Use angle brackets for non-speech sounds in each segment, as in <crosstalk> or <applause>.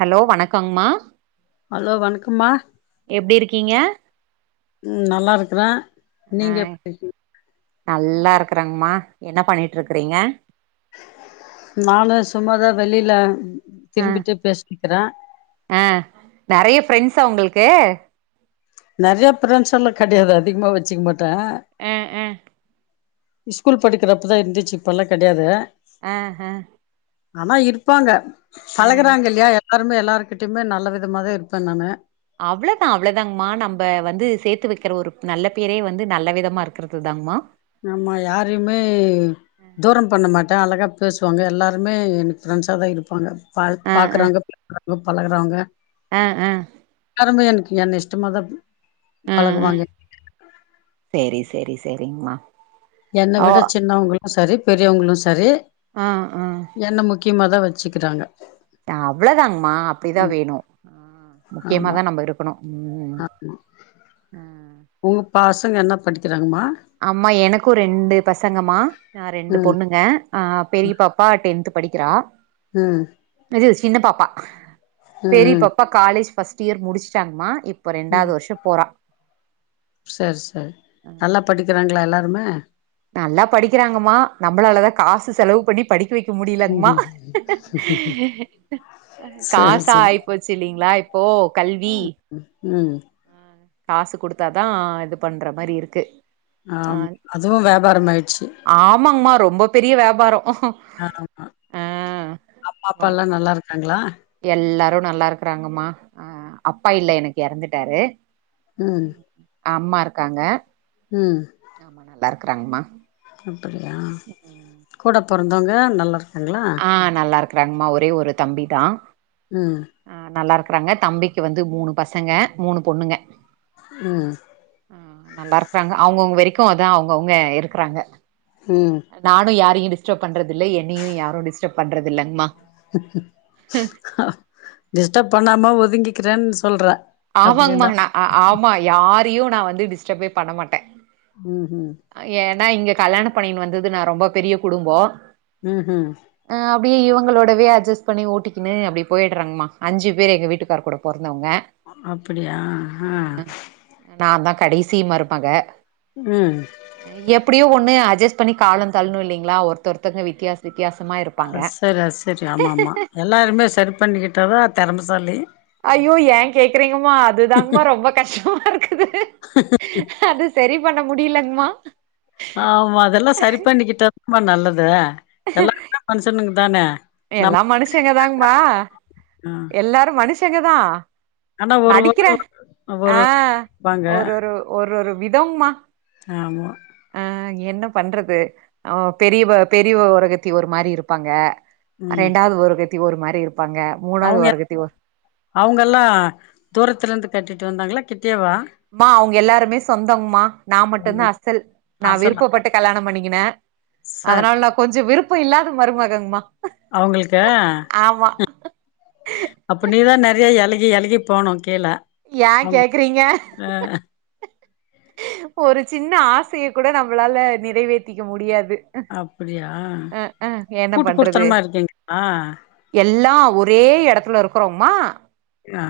hello வணக்கங்மா hello வணக்கம்மா எப்டி இருக்கீங்க உம் நல்லா இருக்கறே ஆ நீங்க எப்டி <inaudible> நல்லா இருக்கறங்கமா என்ன பண்ணிட்டு இருக்கிறீங்க நானு சும்மாதா வெளியில ஆ திரும்பிட்டு பேசிக்கிற ஆ நெறைய ஃப்ரெண்ட்ஸா உங்களுக்கு நெறையா ஃபிரன்ஸ்லா கெடையாது அதிகமா வச்சிக்க மாட்ட அ அ ஸ்கூல் படிக்கிறப்பதா இருந்துச்சி இப்பல்லா கெடையாது அ அ ஆனா இருப்பாங்க ஆ பழகுறாங்க இல்லையா எல்லாருமே எல்லாருகிட்டயுமே நல்ல விதமா தா இருப்ப நானு அவ்வளோதா அவ்வளோதாங்கமா நம்ம வந்து சேர்த்து வைக்கிற ஒரு நல்ல பேரே வந்து நல்ல விதமா இருக்கிறது தாங்கமா ஆமா யாரையுமே தூரம் பண்ண மாட்ட அழகா பேசுவாங்க எல்லாரு எல்லாமே எனக்கு ஆ ஃப்ரெண்ட்ஸா தா இருப்பாங்க பா ஆ பாக்குறாங்க பேசுறாவங்க பழகுறாவங்க அ அ எல்லாருமே எனக்கு என்ன இஷ்டமாத பழகுவாங்க செரி செரி செரிங்கமா என்ன விட சின்னவங்களுக்கும் சரி பெரியவங்களும் சரி ஆ ஆ என்ன முக்கியமாக தான் வச்சுக்கிறாங்க அவ்வளவுதாங்கமா அப்படிதான் ம் வேணும் முக்கியமாதான் நம்ம இருக்கணும் உம் உம் பாசங்க என்ன படிக்கிறாங்கம்மா அம்மா எனக்கும் ரெண்டு பசங்கமா நா ரெண்டு ம் பொண்ணுங்க ஆ பெரிய பாப்பா டென்த் படிக்கிறா அ இது சின்ன பாப்பா ம் பெரிய ம் பாப்பா காலேஜ் பஸ்ட் இயர் முடிச்சிட்டாங்கமா இப்ப ரெண்டாவது வருஷோ போறா சேர் சேர் அ நல்லா படிக்கிறாங்களா எல்லாருமே நல்லா படிக்கிறாங்கம்மா நம்மளாலதான் காசு செலவு பண்ணி படிக்க வைக் க்க முடியலங்கமா ம் சரி காசா சரி ஆயிப்போச்சு இல்லலைங்களா இப் போ கல்வி ம் ம் ஆ, காசு குடுத்தாதான் இது பண்ற மாரி இருக்கு ஆம் அதுவும் வியாபாரம் ஆயிடுச்சு ஆமாங்மா ரொம்ப பெரிய வியாபாரோ ஆமா அம்மா அப்பால்லாம் நல்லா இருக்காங்களா எல்லாரும் நல்லா இருக்குறாங்கம்மா ஆ அப்பா இல்ல எனக்கு இறந்துட்டாரு ம் அம்மா இருக்காங்க ம் அம்மா நல்லா இருக்கறாங்கமா அப்டியா கூட பொறந்தவங்க நல்லாருக்காங்களா ஆ நல்லா இருக்கறாங்கமா ஒரே ஒரு தம்பி தான் ம் அ நல்லா இருக்கறாங்க தம்பிக்கு வந்து மூணு பசங்க மூணு பொண்ணுங்க ம் ம் நல்லா இருக்கறாங்க அவங்கவுங்க வரைக்கும் அதான் அவங்கவுங்க இருக்கிறாங்க ம் நானு யாரையு டிஸ்டர்ப் பண்றதில்ல என்னையு யாரு டிஸ்டர்ப் பண்றது இல்லங்மா டிஸ்டர்ப் பண்ணாம ஒதுங்கிக்கிறன்னு சொல்ற ஆமாங்மா அப்டின்னா ந ஆமா யாரையு நா வந்து டிஸ்டர்பே பண்ண மாட்ட ம் ம் ஏன்னா இங்க கல்யாண பண்ணினு வந்தது நான் ரொம்ப பெரிய குடும்போ ம் ம் அ அப்டியே இவங்களோடவே அட்ஜஸ்ட் பண்ணி ஓட்டிக்கக்குன்னு அப்டி போயிடுறாங்கம்மா அஞ்சு பேர் எங்க வீட்டுக்கார் கூட பொறந்தவங்க அப்டியா ஆ நான் தான் கடைசி மருமக ம் எப்டியோ ஒண்ணு அட்ஜஸ்ட் பண்ணி காலம் தள்ளணும் இல்லைங்களா ஒருத்த ஒருத்தவங்க வித்தியாச வித்தியாசமா இருக் அது சரி அது சரி ஆமா ஆமா எல்லாருமே சரி பண்ணிக்கிட்டா தான் திறமசாலி அய்யோ ஏன் கேக்குறீங்கமா அதுதாங்கமா ரொம்ப கஷ்டமா இருக்குது அது சரி பண்ண முடியலங்மா ஆ ஆமா அதெல்லாம் சரி பண்ணிக்கிட்ட தான்மா நல்லது எல்லாருமே மனுஷனுங்க தானே நம்ம எல்லா மனுஷங்கதாங்மா ஆ எல்லாரும் மனுஷங்க தான் ஆனா ஒரு ஒரு நடிக்கிறேன் ஆ ஒரு வாங்க ஒரு ஒரு ஒரு ஒரு விதங்மா ஆமா அ என்ன பண்றது அ பெரியவ பெரியவ ஓரகத்தி ஒரு மாரி இருப்பாங்க ம் ரெண்டாவது ஓரகத்தி ஒரு மாரி இருப்பாங்க மூணாவது ஓரகத்தி ஒரு அவங்கல்லா தூரத்துல இருந்து கட்டிட்டு வந்தாங்களா கிட்டயேவா ம்மா அவுங்க எல்லாருமே சொந்தங்மா நா மட்டுதா அசல் நா ஆசலா விருப்பப்பட்டு கல்யாண பண்ணிக்கின சரி அதனால நா கொஞ்சோ விருப்போ இல்லாத மருமகங்மா அவங்கள்க்கு ஆமா அப்ப நீ தா நி றைய எழகி எழகி போணு கீழ ஏன் அவங்க கேக்றீங்க அ ஒரு சின்ன ஆசய கூட நம்பளால நிறைவேத்திக்க முடியாது அப்பிடியா அ அ என்ன கூட்டு பண்றது குடுத்தனமா இருக்கீங்ளா எல்லா ஒரே இடத்துல இருக்கறோமா அ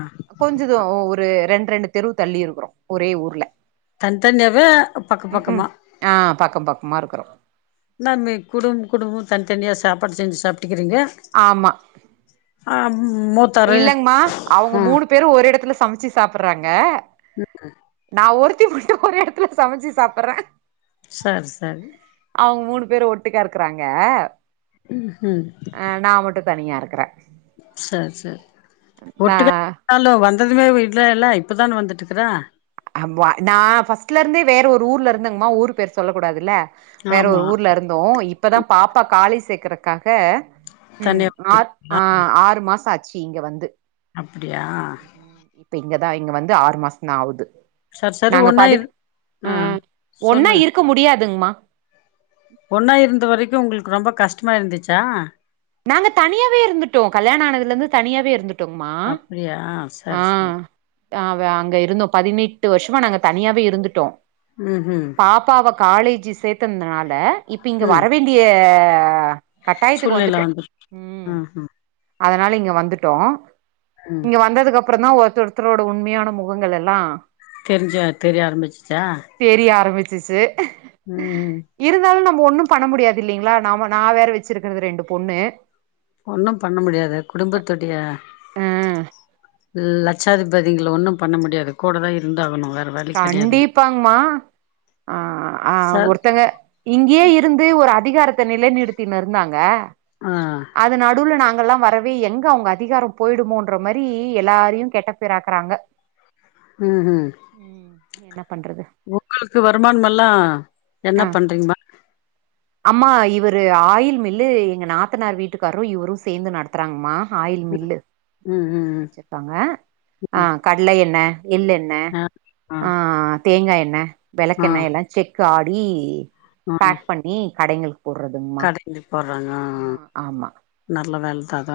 கொஞ்சோ தூ ஒரு ரெண் ரெண்டு தெரு தள்ளி இருக்குறோ ஒரே ஊர்ல தன் தனியாவா பக்க ம் ம் பக்கமா ஆ பக்கம் பக்கமா இருக்குறோ என்னா நீ குடும்ப குடும்பமு தனித்தனியா சாப்பாடு செஞ்சு சாப்ட்டுக்குறீங்ளா ஆமா ஆ மொத் இல்லங்மா அவங்க மூணு பேரும் ஒரு இடத்துல சமைச்சு சாப்புட்றாங்க ம் அ நா ஒருத்தி மட்டு ஒரு இடத்துல சமச்சு சாப்பட்ற சர் சரி அவுங்க மூணு பேரும் ஒட்டுக்கா இருக்கறாங்க ம் ம் அ நா மட்டு தனியா இருக்கற சர் சச் நா ஒட்டுகா வந்தாலு வந்ததுமே வீட்ல இல்ல இப்பதான வந்துட்க்கற ஆமா நா ஃபர்ஸ்ட்ல இருந்தே வேற ஒரு ஊர்ல இருந்தங்மா ஊர் பேரு சொல்ல கூடாதுல்ல வேற ஒரு ஆமா ஊர்ல இருந்தோ இப்பதா பாப்பா காலேஜ் சேக்றக்காக ம் தனியா ஆ ஆ விட்டுங்களா ஆறு மாச ஆச்சு இங்க வந்து அப்டியா ம் ம் இப்ப இங்கதா இங்க வந்து ஆறு மாசோ தா ஆவுது சர் சரி நாங்க ஒன்னா பதி இரு அ சொல்லு க்க முடியாதுங்மா ஒன்னா இருந்த வரைக்கு உங்களுக்கு ரொம்ப கஷ்டமா இருந்துச்சா நாங்க தனியாவே இருந்துட்டோ கல்யாணம் ஆனதுல இருந்து தனியாவே இருந்துட் டோமா அப்டியா ஆ சரி சரி ஆ வ அங்க இருந்தோ பதினெட்டு வருஷமா நாங்க தனியாவே இருந்துட்டோ ம் ம் பாப்பாவ காலேஜி சேத்தனதுனால இப்ப இங்க ம் வரவேண்டிய கட்டாயத்துக்கு சூழ்நில வந்துட்டோ வந்து ம் அதனால இங்க வந்துட்டோ ம் இங்க வந்ததுக்கு அப்பறோ தா ஒருத்தரு ஒருத்தரோட உண்மையான முகங்கள் எல்லா தெரிஞ்ச தெரிய ஆரம்பிச்சிச்சா தெரிய ஆரம்பிச்சிச்சு ம் இருந்தாலு நம்ம ஒண்ணும் பண்ண முடியாது இல்லைங்ளா நாம நா வேற வச்சிருக்கறது ரெண்டு பொண்ணு ஒண்ணும் பண்ண முடியாதே குடும்பத்துடைய ஆ லட்சாதிபதிங்கள ஒண்ணும் பண்ண முடியாது கூடவே இருந்தாகணு வேற வழி கிடையாது அ ஆ ஒருத்தங்க இங்யே இருந்து ஒரு அதிகாரத்த நிலைநிறுத்தினு இருந்தாங்க ஆ அது நடுவுல நாங்கல்லா வரவே எங்க அவங்க அதிகார போயிடுமோன்ற மாரி எல்லாரையு கெட்ட பேராக்குறாங்க ம் ஹும் உம் என்ன பண்றது உங்களுக்கு வருமானம் எல்லா என்ன ஆ பண்றீங்மா அம்மா இவர்ரு ஆயில் மில்லு எங்க நாத்தனார் வீட்டுக்காரு இவரு சேந்து நடத்துறாங்ம்மா ஆயில் மில்லு ஆ ம் ம் வச்சிர்க்காங்க ஆ ம் கட்ல என்ன எள்ளு எண் எண்ண ஆ ஆ தேங்கா எண்ணெ விளக் ஆ கெண்ணெ எல்லா செக்கு ஆடி பேக் பண்ணி கடைங்களுக்கு போடுறதுங்மா கடைகளுக்கு போட்றாங்க அ ம் ஆமா அ நல்ல வேல தா அது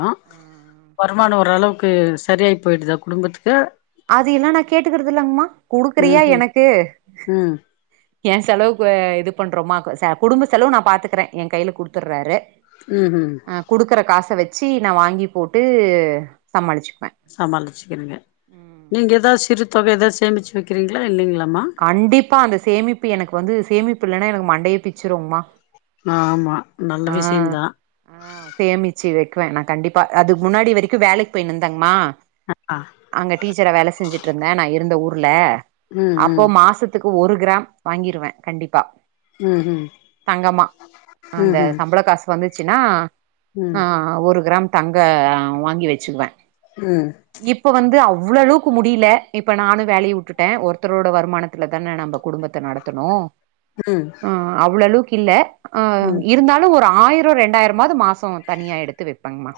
வருமானொ ஓரளவுக்கு சரியாகி போயிட்தா குடும்பத்துக்கு அது எல்லா நா கேட்டுக்கிறது இல்லங்மா ம் குடுக்குறியா ம் எனக்கு ம் ஏ செலவுக்கு இது பண்றோமா குடும்ப செலவு நா பாத்துக்குறே எ கையில குடுத்துட்றாரு ம் ஹும் குடுக்குற காச வச்சு நா வாங்கி போட்டு சமாளிச்சுப்பே சமாளிச்சுக்குறீங்க நீங்க ஏதாது சிறு தொக ஏதா சேமிச்சு வெக்கிறீங்களா இல்லங்ளாமா கண்டிப்பா அந்த சேமிப்பு எனக்கு வந்து சேமிப்பு இல்ல னா எனக்கு மண்டையே பிச்சுருங்ம்மா ஆமா நல்ல விஷயந்தா ஆ சேமிச்சு வெக்குவே நா கண்டிப்பா அதுக்கு முன்னாடி வரைக்கு வேலைக்கு போயிந்தேங்மா அ ஆ அங்க டீச்சரா வேல செஞ்சுட்ருந்த நா இருந்த ஊர்ல ம் அப்போ ம் மாசத்து க்கு ஒரு கிராம் வாங்கிருவே கண்டிப்பா ம் ஹும் தங்கமா அந்த சம்பள காசு வந்துச்சுன்னா ஆ ஒரு கிராம் தங்க வாங்கி வச்சுக்குவே உம் இப்ப வந்து அவ்ள அளவுக்கு முடியல இப்ப நானு வேலய வுட்டுட்ட ஒருத்தரோட வருமானத்துல தா நம்ம குடும்பத் நடத்தணு ம் ஆ அவ்ளோ அளவுக்கில்ல ம் இருந்தாலு ஒரு ஆயிரொ ரெண்டாயிரமாவது மாசோ தனியா எடுத்து வெப்பங்ம்மா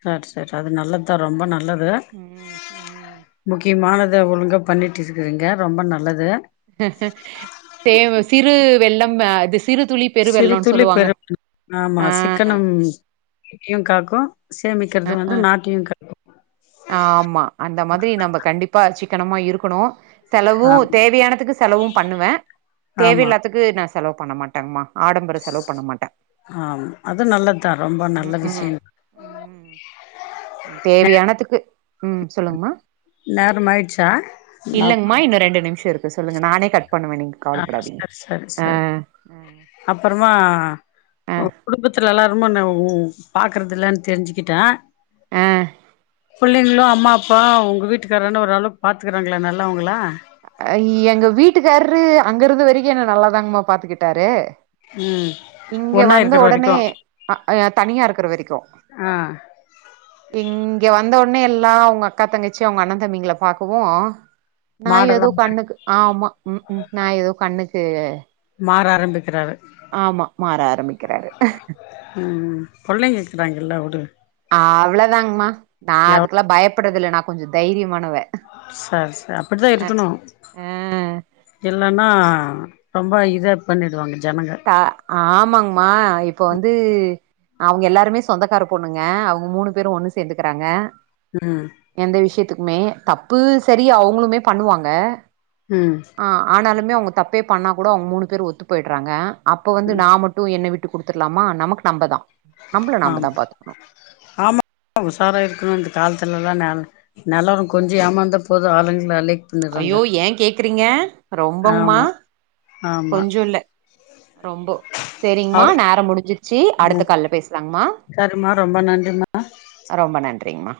சர் சரி அது நல்லத் தா ரொம்ப நல்லது ம் ம் முக்கியமானத ஒழுங்க பண்ணிட்டு இருக்குறீங்க ரொம்ப நல்லது தே சிறு வெள்ளம் அது சிறு துளி பெரு சிறு வெள்ளோன்னு துளி சொல்லுவாங்க பெரு <inaudible> ஆமா ஆ சிக்கனம் வீட்டயும் காக்கு சேமிக்கிறது வந்து ஆ நாட்டையு காக்கு ஆமா அந்த மாரி நம்ம கண்டிப்பா சிக்கனமா இருக்கணு செலவு ஆமா தேவையானதுக்கு செலவு பண்ணுவ ஆமா தேவையில்லாத்துக்கு நா செலவு பண்ண மாட்டங்மா ஆடம்பர செலவு பண்ண மாட்ட ஆமா அது நல்லதுதா ரொம்ப நல்ல உஹும் விஷயம் உம் தேவையானதுக்கு உம் சொல்லுங்கமா நேரம் ஆயிடுச்சா ஆமா இல்லங்மா இன்னு ரெண்டு நிமிஷொ இருக்கு சொல்லுங்க நானே கட் பண்ணுவ நீங்க கவலபடாதிங்க ஆ ஆ அப்பறமா ஆ குடும்பத்துல எல்லாரு <unintelligible> பாக்குறதில்ல தெரிஞ்சுக்கிட்ட ஆ புள்ளைகளு அம்மா அப் ப்பா உங்க வீட்டுக்கார்ரென்ன ஒரு அளவுக்கு பாத்துக்குறாங்ளா நல்லா வங்களா அ எங்க வீட்டுக்கார்ரரு அங்கருந்த வரிக்கும் என்ன நல்லாதாங்மா பாத்துக்கிட்டாரு ம் இங்க ஒன்னா வந்த இருக்கிற வரைக்கு ஒடனே அ அ தனியா இருக்குற வரைக்கு ஆ இங்க வந்த ஒட்னே எல்லா அவுங்க அக்கா தங்கச்சி அவுங்க அண்ணன் தம்பிங்கள பாக்கவு நா மாடலா எதோ கண்ணுக்கு ஆமா ம் ம் நா எதோ கண்ணுக்கு மாற ஆரம்பிக்குறாரு ஆமா மாற ஆரம்பிக்கிறாரு ம் ம் புள்ளைங்க இருக்குறாங்கல்ல உடு அவ்வளதாங்மா நா எவ் அதுக்லா பயப்புட்றதுல்ல நா கொஞ்சோ தைரியமானவ சர் சர் அப்பட்தா அ இருக்குணு ஆ இல்லன்னா ரொம்ப இத பண்ணிடுவாங்க ஜனங்க அ ஆமாங்மா இப்போ வந்து அவுங்க எல்லாருமே சொந்தக்கார பொண்ணுங்க அவுங்க மூணு பேரு ஒண்ணு சேந்துகுறாங்க ம் எந்த விஷ்யத்துக்குமே தப்பு செரி அவ்ங்குளுமே பண்ணுவாங்க ம் ஆ ஆனாலுமே அவங்க தப்பே பண்ணா கூடோ அவுங் மூணு பேரு ஒத்து போயிட்றாங்க அப்போ வந்து ம் நா மட் டு என்ன விட்டு குடுத்துர்லாமா நமக்கு நம்பதா நம்மள நாம தா ஆமா பாத்துக்கணு ஆமா உசாரா இருக்குணு இந்த கால்த்துலல்லா நான் நால்லா கொஞ்சோ ஏமாந்த போது ஆளுங்லாளே ஐயோ ஏ கேக்றீங்க ரொம்பங்மா ஆமா ஆமா கொஞ்ஜோல்ல ரொம்போ செரிங்மா அவ் நேரோ முடிஞ்சிர்ச்சி அடுத்த கால்ல பேஸ்லாங்மா மா ரொம்ப நன்றிமா ரொம்ப நன்றிங்மா